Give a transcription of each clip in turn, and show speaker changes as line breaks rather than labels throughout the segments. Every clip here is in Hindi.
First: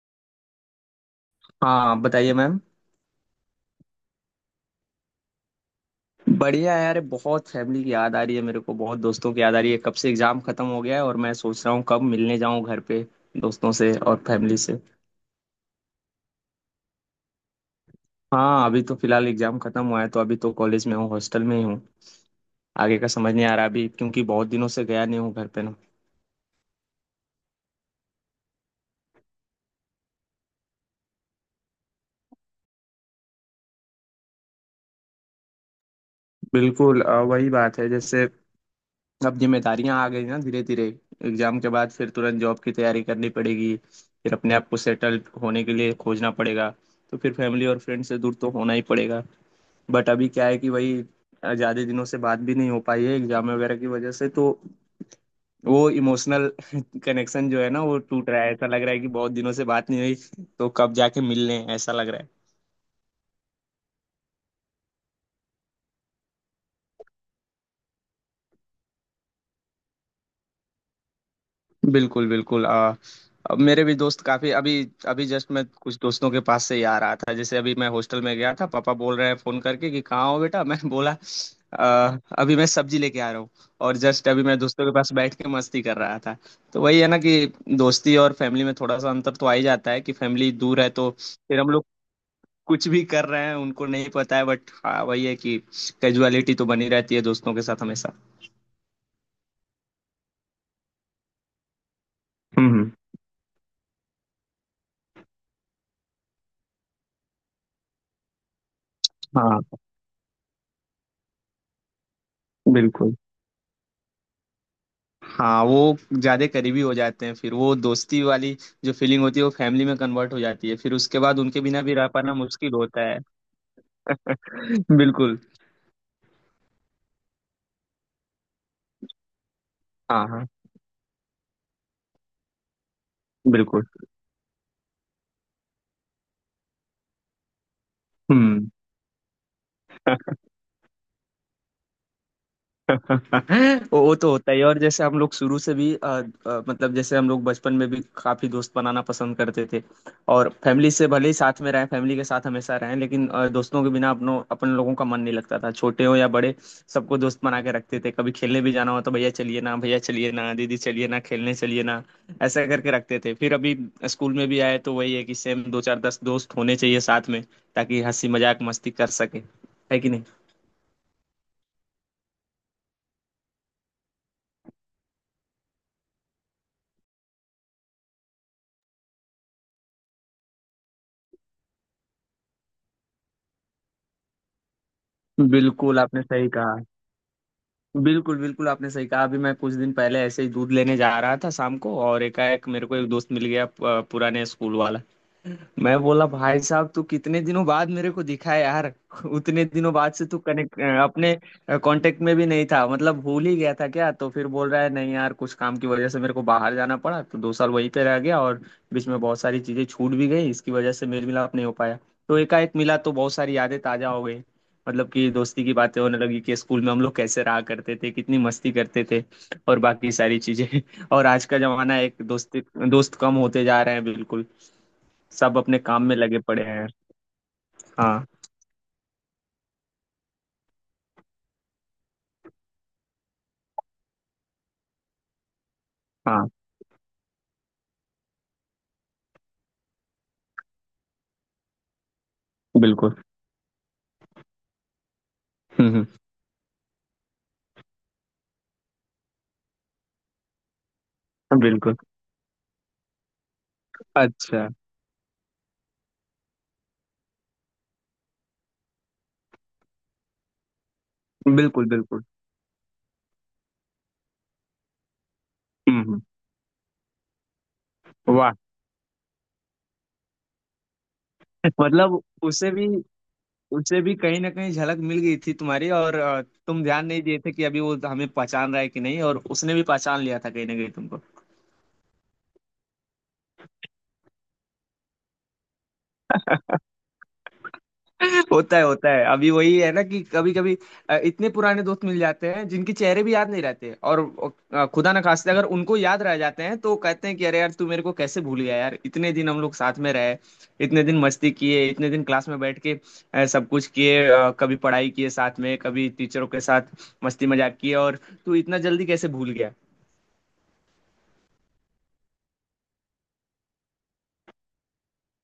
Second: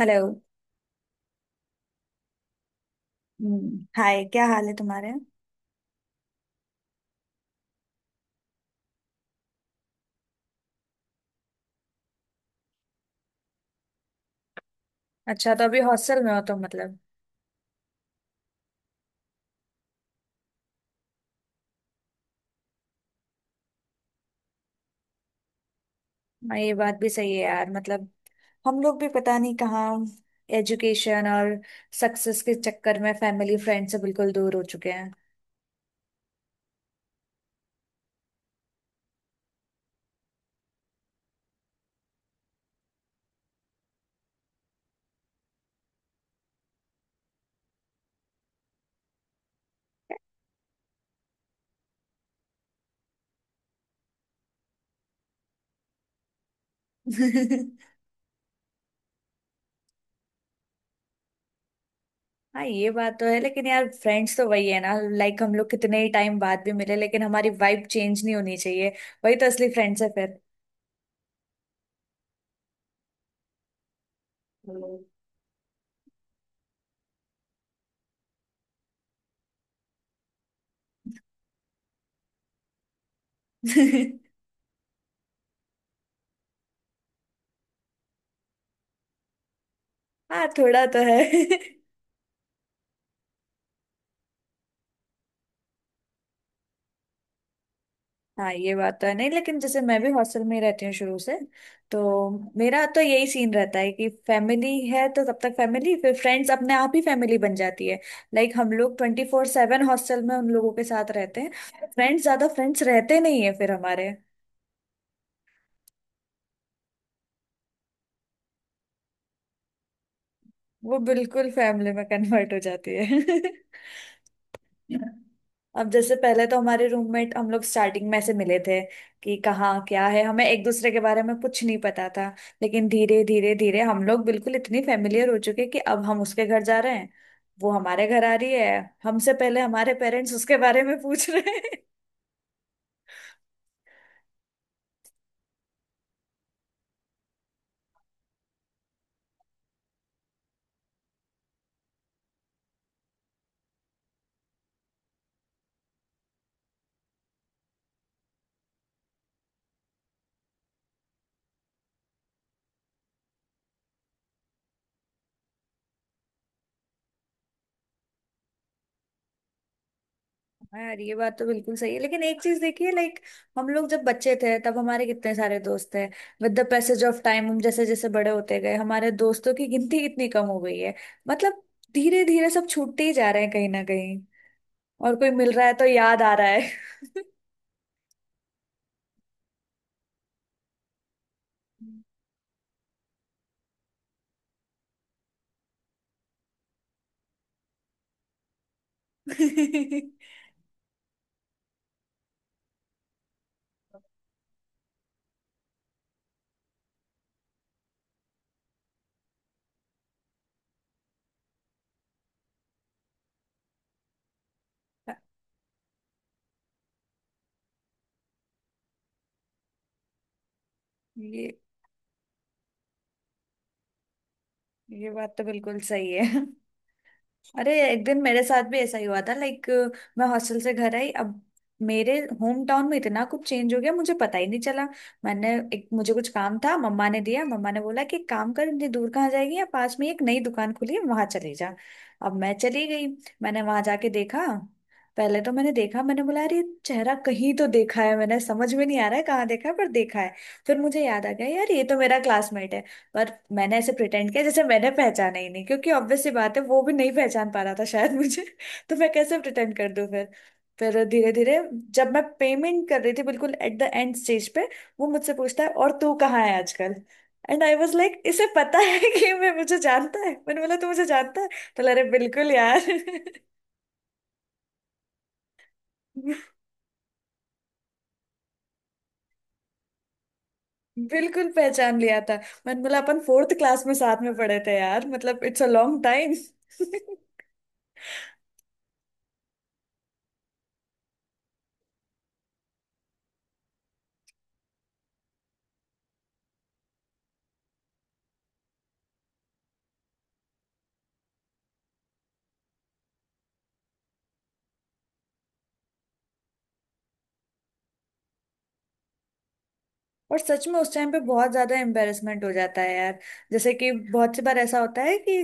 हेलो।
हाँ बताइए मैम।
हाय क्या हाल है तुम्हारे।
बढ़िया है यार। बहुत फैमिली की याद आ रही है मेरे को, बहुत दोस्तों की याद आ रही है। कब से एग्जाम खत्म हो गया है और मैं सोच रहा हूँ कब मिलने जाऊँ घर पे, दोस्तों से और फैमिली से।
अच्छा तो अभी हॉस्टल में हो तुम मतलब।
हाँ, अभी तो फिलहाल एग्जाम खत्म हुआ है तो अभी तो कॉलेज में हूँ, हॉस्टल में ही हूँ। आगे का समझ नहीं आ रहा अभी, क्योंकि बहुत दिनों से गया नहीं हूँ घर पे ना।
हाँ, ये बात भी सही है यार मतलब हम लोग भी पता नहीं कहाँ एजुकेशन और सक्सेस के चक्कर में फैमिली फ्रेंड से बिल्कुल दूर हो चुके हैं।
बिल्कुल, वही बात है। जैसे अब जिम्मेदारियां आ गई ना धीरे धीरे। एग्जाम के बाद फिर तुरंत जॉब की तैयारी करनी पड़ेगी, फिर अपने आप को सेटल होने के लिए खोजना पड़ेगा, तो फिर फैमिली और फ्रेंड से दूर तो होना ही पड़ेगा। बट अभी क्या है कि वही, ज्यादा दिनों से बात भी नहीं हो पाई है एग्जाम वगैरह की वजह से, तो वो इमोशनल कनेक्शन जो है ना वो टूट रहा है, ऐसा लग रहा है कि बहुत दिनों से बात नहीं हुई, तो कब जाके मिलने ऐसा लग रहा है।
हाँ ये बात तो है लेकिन यार फ्रेंड्स तो वही है ना, लाइक हम लोग कितने ही टाइम बाद भी मिले लेकिन हमारी वाइब चेंज नहीं होनी चाहिए। वही तो असली फ्रेंड्स है फिर।
बिल्कुल बिल्कुल। अब मेरे भी दोस्त काफी अभी,
हम्म।
अभी जस्ट मैं कुछ दोस्तों के पास से ही आ रहा था। जैसे अभी मैं हॉस्टल में गया था, पापा बोल रहे हैं फोन करके कि कहाँ हो बेटा। मैं बोला, अभी मैं सब्जी लेके आ रहा हूँ। और जस्ट अभी मैं दोस्तों के पास बैठ के मस्ती कर रहा था। तो वही है ना कि दोस्ती और फैमिली में थोड़ा सा अंतर तो आ ही जाता है कि
हाँ
फैमिली दूर
थोड़ा
है
तो
तो
है।
फिर हम लोग कुछ भी कर रहे हैं उनको नहीं पता है। बट हाँ, वही है कि कैजुअलिटी तो बनी रहती है दोस्तों के साथ हमेशा।
हाँ ये बात तो है नहीं लेकिन जैसे मैं भी हॉस्टल में ही रहती हूँ शुरू से, तो
हम्म
मेरा
हम्म।
तो यही सीन रहता है कि फैमिली है तो तब तक फैमिली फिर फ्रेंड्स अपने आप ही फैमिली बन जाती है। लाइक हम लोग ट्वेंटी फोर
हाँ,
सेवन हॉस्टल में उन लोगों के साथ रहते हैं। फ्रेंड्स ज्यादा फ्रेंड्स
बिल्कुल।
रहते नहीं है फिर हमारे।
हाँ, वो ज्यादा करीबी हो जाते हैं फिर। वो दोस्ती वाली जो फीलिंग होती है वो फैमिली में कन्वर्ट हो जाती है, फिर
वो
उसके बाद
बिल्कुल
उनके बिना
फैमिली
भी
में
रह पाना
कन्वर्ट हो
मुश्किल
जाती
होता है।
है।
बिल्कुल।
अब जैसे पहले तो हमारे रूममेट हम लोग स्टार्टिंग में ऐसे मिले थे कि कहाँ क्या है,
हाँ
हमें
हाँ।
एक दूसरे के बारे में कुछ नहीं पता था। लेकिन धीरे धीरे धीरे
बिल्कुल।
हम लोग बिल्कुल इतनी फेमिलियर हो चुके कि अब हम उसके घर जा रहे हैं। वो हमारे घर आ रही
हम्म।
है, हमसे पहले हमारे पेरेंट्स उसके बारे में पूछ रहे हैं।
वो तो होता ही है। और जैसे हम लोग शुरू से भी मतलब जैसे हम लोग बचपन में भी काफी दोस्त बनाना पसंद करते थे। और फैमिली से भले ही साथ में रहें, फैमिली के साथ हमेशा रहें, लेकिन दोस्तों के बिना अपन लोगों का मन नहीं लगता था। छोटे हो या बड़े, सबको दोस्त बना के रखते थे। कभी खेलने भी जाना हो तो भैया चलिए ना, भैया चलिए ना, दीदी चलिए ना, खेलने चलिए ना, ऐसा करके रखते थे। फिर अभी स्कूल में भी आए तो वही है कि सेम दो चार दस दोस्त होने चाहिए साथ में, ताकि हंसी मजाक मस्ती कर सके, है कि नहीं।
हाँ यार ये बात तो बिल्कुल सही है लेकिन एक चीज देखिए, लाइक हम लोग जब बच्चे थे तब हमारे कितने सारे दोस्त थे। With the passage of time हम जैसे जैसे बड़े होते गए हमारे दोस्तों की गिनती कितनी कम हो गई है। मतलब धीरे धीरे सब छूटते ही जा रहे हैं कहीं ना कहीं। और कोई मिल रहा है तो
बिल्कुल
याद
आपने
आ रहा
सही,
है।
बिल्कुल बिल्कुल आपने सही कहा। अभी मैं कुछ दिन पहले ऐसे ही दूध लेने जा रहा था शाम को, और एकाएक मेरे को एक दोस्त मिल गया, पुराने स्कूल वाला। मैं बोला, भाई साहब तू कितने दिनों बाद मेरे को दिखा है यार। उतने दिनों बाद से तू कनेक्ट, अपने कांटेक्ट में भी नहीं था, मतलब भूल ही गया था क्या? तो फिर बोल रहा है, नहीं यार कुछ काम की वजह से मेरे को बाहर जाना पड़ा तो 2 साल वहीं पे रह गया, और बीच में बहुत सारी चीजें छूट भी गई, इसकी वजह से मेल मिलाप नहीं हो पाया। तो एकाएक मिला तो बहुत सारी यादें ताजा हो गई। मतलब कि दोस्ती की बातें होने लगी कि स्कूल में हम लोग कैसे रहा करते थे, कितनी मस्ती करते थे, और बाकी सारी चीजें। और आज
ये
का जमाना है, एक दोस्ती, दोस्त कम होते जा रहे हैं बिल्कुल।
ये बात तो
सब अपने
बिल्कुल
काम
सही
में लगे
है।
पड़े हैं।
अरे एक दिन
हाँ।
मेरे साथ भी ऐसा ही हुआ था लाइक, मैं हॉस्टल से घर आई। अब मेरे होम टाउन में इतना कुछ चेंज हो गया मुझे पता ही नहीं चला। मैंने एक मुझे कुछ
हाँ,
काम था, मम्मा ने दिया। मम्मा ने बोला कि एक काम कर, इतनी दूर कहाँ जाएगी, या पास में ही एक नई दुकान खुली है वहां चली जा। अब मैं चली गई,
बिल्कुल।
मैंने वहां जाके देखा। पहले तो मैंने देखा,
हम्म।
मैंने बोला अरे ये चेहरा कहीं तो देखा है, मैंने समझ में नहीं आ रहा है कहाँ देखा है पर देखा है। फिर मुझे याद आ गया यार ये तो
बिल्कुल।
मेरा क्लासमेट है। पर मैंने ऐसे प्रिटेंड किया जैसे
अच्छा।
मैंने पहचाना ही नहीं, क्योंकि ऑब्वियस सी बात है वो भी नहीं पहचान पा रहा था शायद मुझे। तो मैं कैसे प्रिटेंड कर दूं फिर। फिर धीरे धीरे
बिल्कुल
जब मैं
बिल्कुल।
पेमेंट कर रही थी बिल्कुल एट द एंड स्टेज पे, वो मुझसे पूछता है और तू
हम्म।
कहाँ है आजकल। एंड आई वॉज लाइक, इसे
वाह।
पता है कि मैं मुझे जानता है। मैंने बोला तू मुझे जानता है। तो बोला, अरे
मतलब
बिल्कुल
उसे
यार।
भी, उसे भी कहीं ना कहीं झलक मिल गई थी तुम्हारी, और तुम ध्यान नहीं दिए थे कि अभी वो हमें पहचान रहा है कि नहीं, और उसने भी पहचान लिया था कहीं ना कहीं तुमको।
बिल्कुल पहचान लिया था। मैंने बोला अपन फोर्थ क्लास में साथ में पढ़े थे यार, मतलब इट्स अ लॉन्ग टाइम।
होता है होता है। अभी वही है ना कि कभी कभी इतने पुराने दोस्त मिल जाते हैं जिनके चेहरे भी याद नहीं रहते, और खुदा ना खास्ते अगर उनको याद रह जाते हैं तो कहते हैं कि अरे यार तू मेरे को कैसे भूल गया यार, इतने दिन हम लोग साथ में रहे, इतने दिन मस्ती किए, इतने दिन क्लास में बैठ के सब कुछ किए, कभी पढ़ाई किए साथ में, कभी टीचरों के साथ मस्ती मजाक किए, और तू इतना जल्दी कैसे भूल गया।
और सच में उस टाइम पे बहुत ज्यादा एम्बेरसमेंट हो जाता है यार। जैसे कि बहुत सी बार ऐसा होता है कि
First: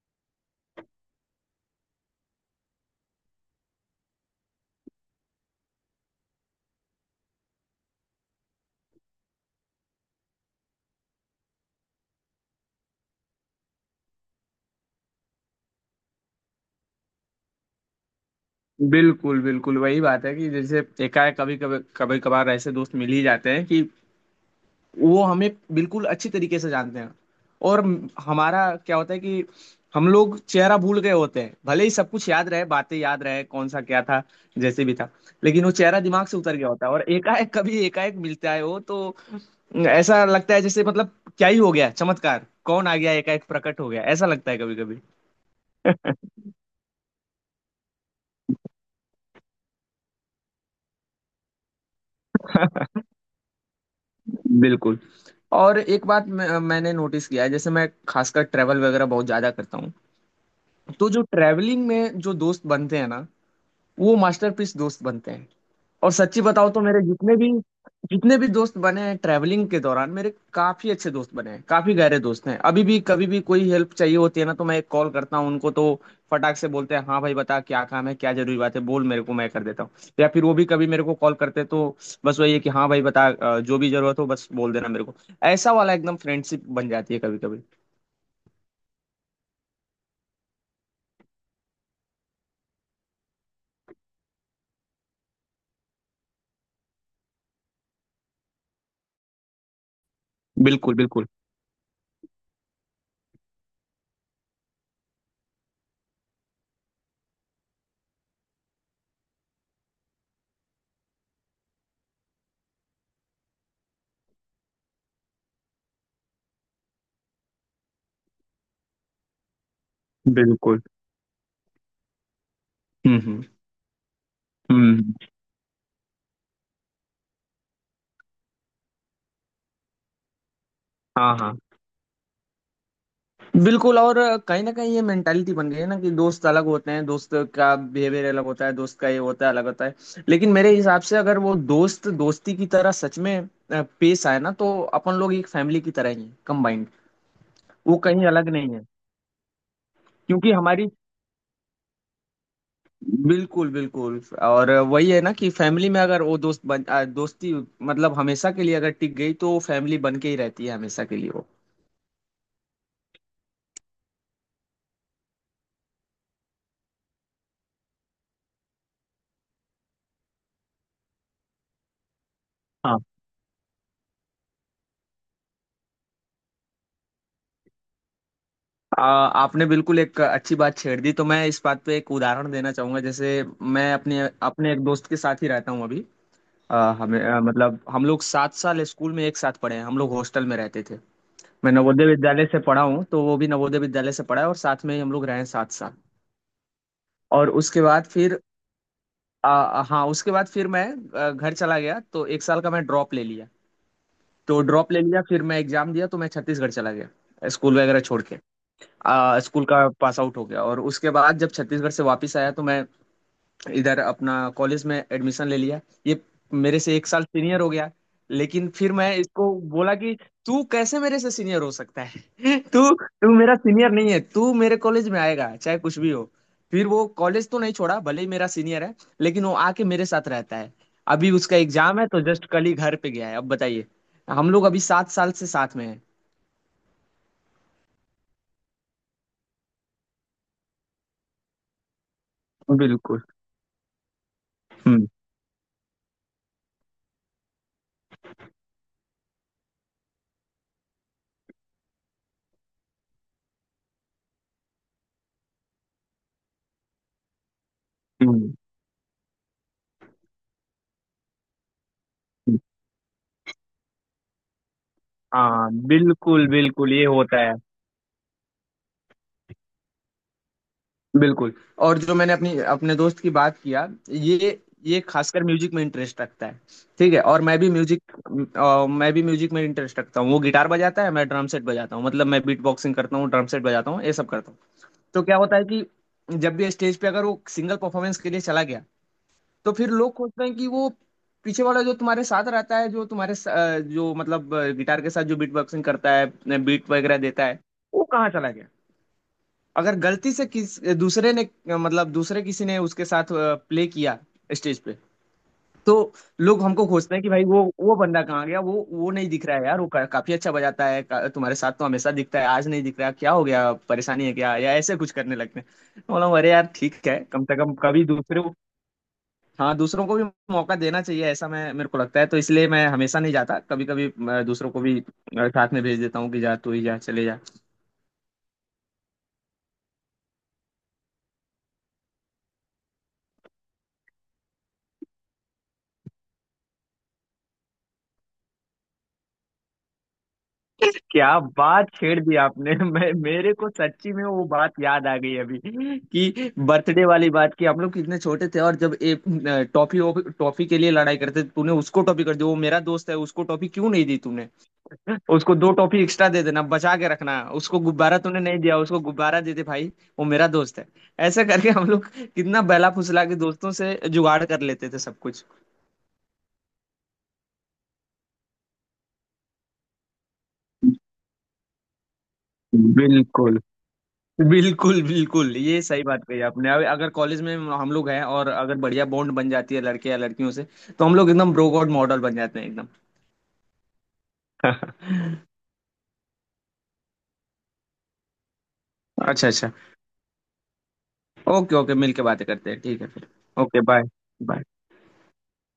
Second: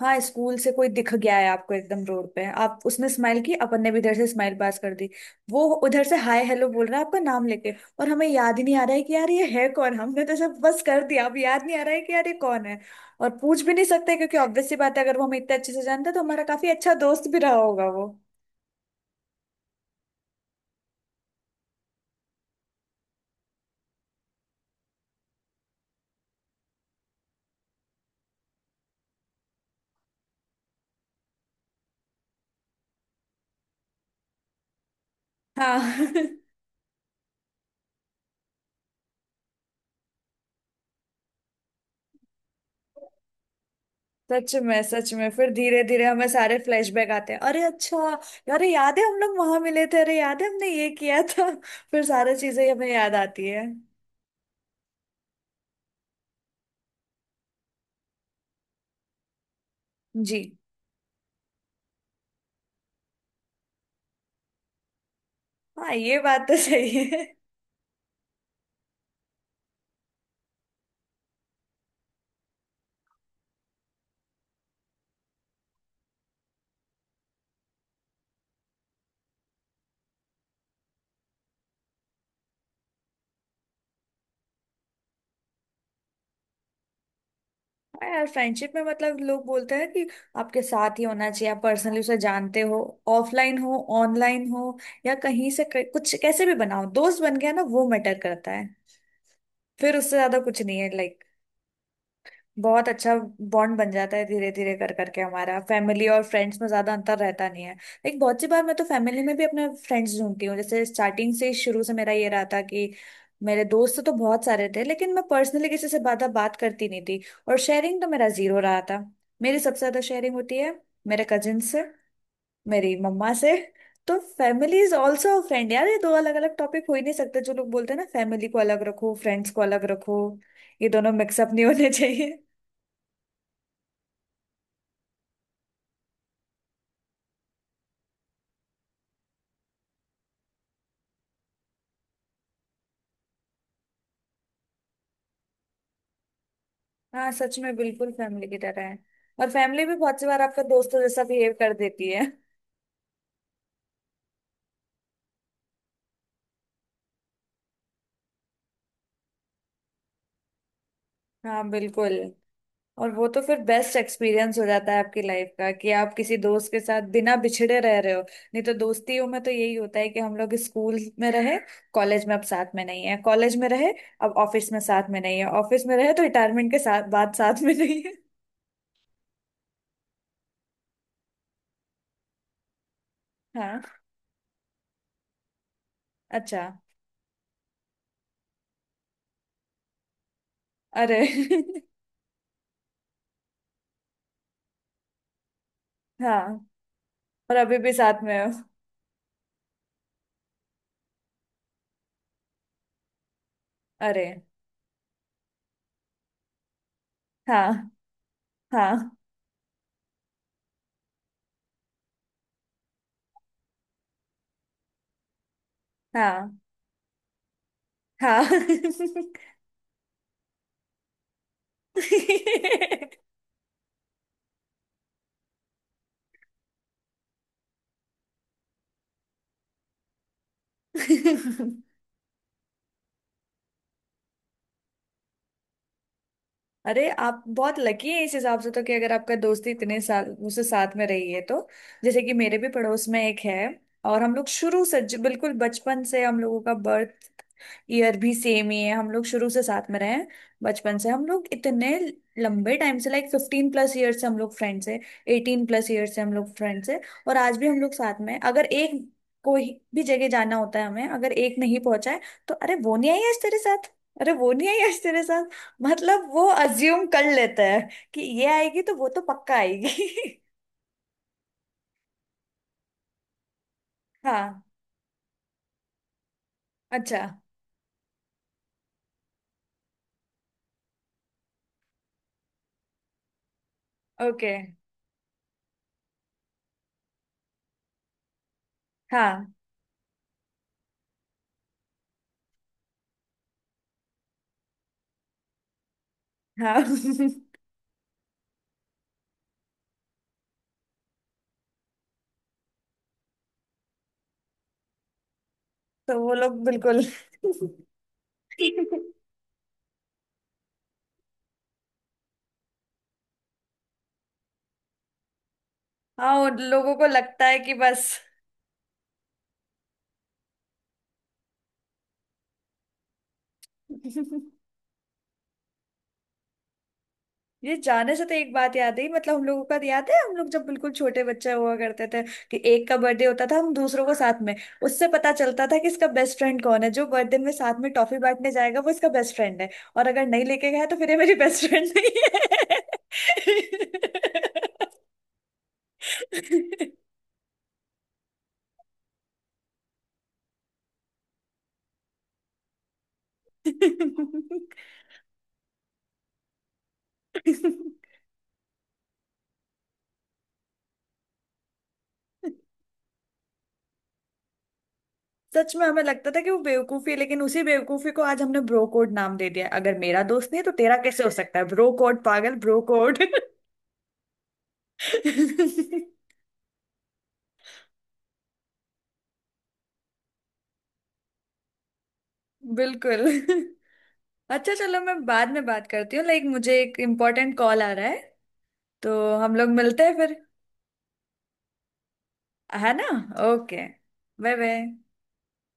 हाँ स्कूल से कोई दिख गया है आपको एकदम रोड पे, आप, उसने स्माइल की अपन ने भी इधर से स्माइल पास कर दी, वो उधर से हाय हेलो बोल रहा है आपका नाम लेके और हमें याद ही नहीं आ रहा है कि यार ये है कौन। हमने तो सब बस कर दिया, अब याद नहीं आ रहा है कि यार ये कौन है। और पूछ भी नहीं सकते क्योंकि ऑब्वियस सी बात है, अगर वो हमें इतने अच्छे से जानता तो हमारा काफी अच्छा दोस्त भी रहा होगा वो।
बिल्कुल बिल्कुल वही बात है कि जैसे एकाएक कभी कभी, कभी कभार ऐसे दोस्त मिल ही जाते हैं कि वो हमें बिल्कुल अच्छी तरीके से जानते हैं, और हमारा क्या होता है कि हम लोग चेहरा भूल गए होते हैं, भले ही सब कुछ याद रहे, बातें याद रहे, कौन सा क्या था जैसे भी था, लेकिन वो चेहरा
हाँ।
दिमाग से उतर गया होता है। और एकाएक कभी एकाएक मिलता है वो, तो ऐसा लगता है जैसे, मतलब क्या ही हो गया, चमत्कार कौन आ गया, एकाएक प्रकट हो गया, ऐसा लगता है कभी कभी।
सच में फिर धीरे धीरे हमें सारे फ्लैशबैक आते हैं, अरे अच्छा, अरे याद है हम लोग वहां मिले थे, अरे याद है हमने ये किया था। फिर सारी चीजें हमें याद आती है।
बिल्कुल। और एक बात मैंने नोटिस किया है, जैसे मैं खासकर ट्रैवल वगैरह बहुत ज्यादा करता हूँ,
जी।
तो जो ट्रैवलिंग में जो दोस्त बनते हैं ना वो मास्टरपीस दोस्त बनते हैं।
हाँ
और
ये
सच्ची
बात तो
बताओ तो मेरे
सही है।
जितने भी दोस्त बने हैं ट्रैवलिंग के दौरान, मेरे काफी अच्छे दोस्त बने हैं, काफी गहरे दोस्त हैं। अभी भी कभी भी कोई हेल्प चाहिए होती है ना तो मैं एक कॉल करता हूँ उनको, तो फटाक से बोलते हैं हाँ भाई बता क्या काम है, क्या जरूरी बात है बोल मेरे को, मैं कर देता हूँ। या फिर वो भी कभी मेरे को कॉल करते हैं, तो बस वही है कि हाँ भाई बता, जो भी जरूरत हो बस बोल देना मेरे को। ऐसा वाला एकदम फ्रेंडशिप बन जाती है कभी कभी।
हाँ यार फ्रेंडशिप में, मतलब लोग बोलते हैं कि आपके साथ ही होना चाहिए आप पर्सनली उसे जानते हो, ऑफलाइन हो ऑनलाइन हो या कहीं से कुछ, कैसे भी बनाओ दोस्त बन गया ना वो मैटर करता है। फिर उससे ज्यादा कुछ नहीं है,
बिल्कुल
like
बिल्कुल।
बहुत अच्छा बॉन्ड बन जाता है धीरे धीरे कर करके, हमारा फैमिली और फ्रेंड्स में ज्यादा अंतर रहता नहीं है। लेकिन बहुत सी बार मैं तो फैमिली में भी अपने फ्रेंड्स ढूंढती हूँ, जैसे स्टार्टिंग से शुरू से मेरा ये रहा था कि मेरे दोस्त तो बहुत सारे थे लेकिन मैं पर्सनली किसी से ज्यादा बात करती नहीं थी। और शेयरिंग तो मेरा जीरो रहा था। मेरी सबसे ज्यादा शेयरिंग होती है
बिल्कुल।
मेरे कजिन से, मेरी मम्मा
हम्म।
से। तो family is
hmm.
Also friend यार, ये दो अलग अलग टॉपिक हो ही नहीं सकते। जो लोग बोलते हैं ना फैमिली को अलग रखो फ्रेंड्स को अलग रखो, ये दोनों
हाँ
मिक्सअप
हाँ।
नहीं होने चाहिए।
बिल्कुल। और कहीं ना कहीं ये मेंटालिटी बन गई है ना कि दोस्त अलग होते हैं, दोस्त का बिहेवियर अलग होता है, दोस्त का ये होता है, अलग होता है। लेकिन मेरे हिसाब से अगर वो दोस्त दोस्ती की तरह सच में पेश आए ना तो अपन लोग एक फैमिली की तरह ही हैं, कंबाइंड,
हाँ सच में
वो
बिल्कुल
कहीं
फैमिली
अलग
की
नहीं
तरह
है।
है। और फैमिली भी बहुत सी बार
क्योंकि
आपका
हमारी,
दोस्तों जैसा बिहेव कर देती है।
बिल्कुल बिल्कुल। और वही है ना कि फैमिली में अगर वो दोस्त बन दोस्ती, मतलब हमेशा के लिए अगर टिक गई तो फैमिली बन के ही रहती है हमेशा के लिए वो।
हाँ बिल्कुल। और वो तो फिर बेस्ट एक्सपीरियंस हो जाता है आपकी लाइफ का, कि आप किसी दोस्त के साथ बिना बिछड़े रह रहे हो, नहीं तो दोस्तियों में तो यही होता है कि हम लोग स्कूल में रहे कॉलेज में अब साथ में नहीं है, कॉलेज में रहे अब ऑफिस में साथ में नहीं है, ऑफिस में रहे तो रिटायरमेंट के साथ बाद साथ में नहीं है।
आपने बिल्कुल एक अच्छी बात छेड़ दी। तो मैं इस बात पे एक उदाहरण देना चाहूंगा। जैसे मैं
हाँ।
अपने अपने एक दोस्त के साथ ही रहता हूँ अभी।
अच्छा।
हमें, मतलब हम लोग 7 साल स्कूल में एक साथ पढ़े हैं, हम लोग हॉस्टल में रहते थे।
अरे।
मैं नवोदय विद्यालय से पढ़ा हूँ तो वो भी नवोदय विद्यालय से पढ़ा है, और साथ में ही हम लोग रहे हैं 7 साल।
हाँ।
और
और अभी
उसके
भी
बाद
साथ में
फिर
हो।
हाँ उसके बाद फिर मैं घर चला गया तो 1 साल का मैं ड्रॉप ले लिया।
अरे
तो ड्रॉप ले लिया, फिर मैं एग्जाम दिया तो मैं छत्तीसगढ़ चला गया स्कूल
हाँ
वगैरह छोड़ के।
हाँ
स्कूल का पास आउट हो गया, और उसके बाद जब छत्तीसगढ़ से वापस आया तो मैं इधर अपना कॉलेज में एडमिशन ले लिया। ये
हाँ
मेरे से 1 साल सीनियर हो गया।
हाँ।
लेकिन फिर मैं इसको बोला कि तू कैसे मेरे से सीनियर हो सकता है। तू तू मेरा सीनियर नहीं है, तू मेरे कॉलेज में आएगा चाहे कुछ भी हो। फिर वो कॉलेज तो नहीं छोड़ा, भले ही मेरा सीनियर है, लेकिन वो आके मेरे साथ रहता है। अभी उसका एग्जाम है तो जस्ट कल ही घर पे गया है। अब बताइए, हम लोग अभी 7 साल से साथ में हैं।
अरे आप बहुत लकी हैं इस हिसाब से तो, कि अगर आपका दोस्ती इतने साल मुझसे साथ में रही है तो। जैसे कि मेरे भी पड़ोस में
बिल्कुल।
एक है। और हम लोग शुरू से
हम्म
बिल्कुल बचपन से, हम लोगों का बर्थ ईयर भी सेम ही है, हम लोग शुरू से साथ में रहे हैं। बचपन से हम लोग इतने लंबे टाइम से, लाइक 15+ ईयर से हम लोग फ्रेंड्स हैं। 18+ ईयर से हम लोग फ्रेंड्स हैं। और आज भी हम लोग साथ में हैं।
हम्म।
अगर एक कोई भी जगह जाना होता है हमें, अगर एक नहीं पहुंचा है तो, अरे वो नहीं आई आज तेरे साथ, अरे वो नहीं आई आज तेरे साथ।
हाँ
मतलब वो
बिल्कुल बिल्कुल ये
अज्यूम कर
होता है।
लेता है कि ये आएगी तो वो तो पक्का आएगी।
बिल्कुल। और जो मैंने अपनी अपने दोस्त की बात किया, ये
हाँ।
ये खासकर म्यूजिक में इंटरेस्ट रखता है। ठीक
अच्छा।
है, और मैं भी म्यूजिक में इंटरेस्ट रखता हूँ। वो गिटार बजाता है, मैं ड्रम सेट बजाता हूँ, मतलब मैं बीट बॉक्सिंग करता हूँ, ड्रम सेट बजाता हूँ, ये सब करता
ओके।
हूँ। तो क्या होता है कि जब भी स्टेज पे अगर वो सिंगल परफॉर्मेंस के लिए चला गया,
हाँ
तो फिर लोग सोचते हैं कि वो पीछे वाला जो तुम्हारे साथ रहता है, जो तुम्हारे जो मतलब गिटार के साथ जो बीट बॉक्सिंग करता है,
हाँ।
बीट वगैरह देता है, वो कहाँ चला गया। अगर गलती से किस दूसरे ने, मतलब दूसरे किसी ने उसके साथ प्ले किया स्टेज पे, तो
तो वो लोग
लोग हमको
बिल्कुल।
खोजते हैं कि भाई वो बंदा कहाँ गया, वो नहीं दिख रहा है यार, काफी अच्छा बजाता है, तुम्हारे साथ तो हमेशा दिखता है, आज नहीं दिख रहा, क्या हो गया, परेशानी है क्या, या ऐसे कुछ करने लगते हैं। तो बोला
हाँ,
हूँ, अरे
उन
यार
लोगों को
ठीक है, कम
लगता
से
है
कम
कि
कभी
बस।
दूसरे को, हाँ दूसरों को भी मौका देना चाहिए ऐसा मैं, मेरे को लगता है। तो इसलिए मैं हमेशा नहीं जाता, कभी कभी दूसरों को भी साथ में भेज देता हूँ कि जा तू ही जा, चले जा।
ये जाने से तो एक बात याद आई, मतलब हम लोगों का तो याद है, हम लोग जब बिल्कुल छोटे बच्चे हुआ करते थे कि एक का बर्थडे होता था हम दूसरों को साथ में, उससे पता चलता था कि इसका बेस्ट फ्रेंड कौन है, जो बर्थडे में साथ में टॉफी बांटने जाएगा वो इसका बेस्ट फ्रेंड है। और अगर नहीं लेके गया तो फिर ये मेरी
क्या
बेस्ट
बात
फ्रेंड
छेड़ दी आपने,
नहीं
मैं मेरे को सच्ची में वो बात याद आ गई अभी कि बर्थडे वाली बात, कि हम लोग कितने छोटे थे और जब एक टॉफी टॉफी के लिए लड़ाई करते थे, तूने उसको टॉफी कर दी, वो मेरा दोस्त है उसको टॉफी क्यों नहीं दी तूने, उसको दो टॉफी एक्स्ट्रा दे देना बचा के रखना,
है।
उसको गुब्बारा तूने नहीं दिया उसको गुब्बारा दे दे भाई, वो मेरा दोस्त है। ऐसा करके हम लोग कितना बहला फुसला के दोस्तों से जुगाड़ कर लेते थे सब कुछ।
सच में हमें लगता था कि वो बेवकूफी है, लेकिन उसी बेवकूफी को आज हमने ब्रो कोड नाम दे दिया है। अगर मेरा दोस्त नहीं है, तो तेरा कैसे हो सकता है, ब्रो कोड, पागल ब्रो कोड।
बिल्कुल बिल्कुल। बिल्कुल, ये सही बात कही आपने। अब अगर कॉलेज में हम लोग हैं और अगर बढ़िया बॉन्ड बन जाती है लड़के या लड़कियों से, तो हम लोग एकदम ब्रो गॉड मॉडल बन जाते हैं एकदम।
बिल्कुल। अच्छा चलो मैं बाद में बात करती हूँ, लाइक मुझे एक इम्पोर्टेंट कॉल आ रहा है। तो
अच्छा
हम लोग
अच्छा।
मिलते हैं फिर,
ओके ओके, मिल के बातें करते हैं,
है
ठीक
ना।
है फिर। Okay
okay bye
bye.
Bye.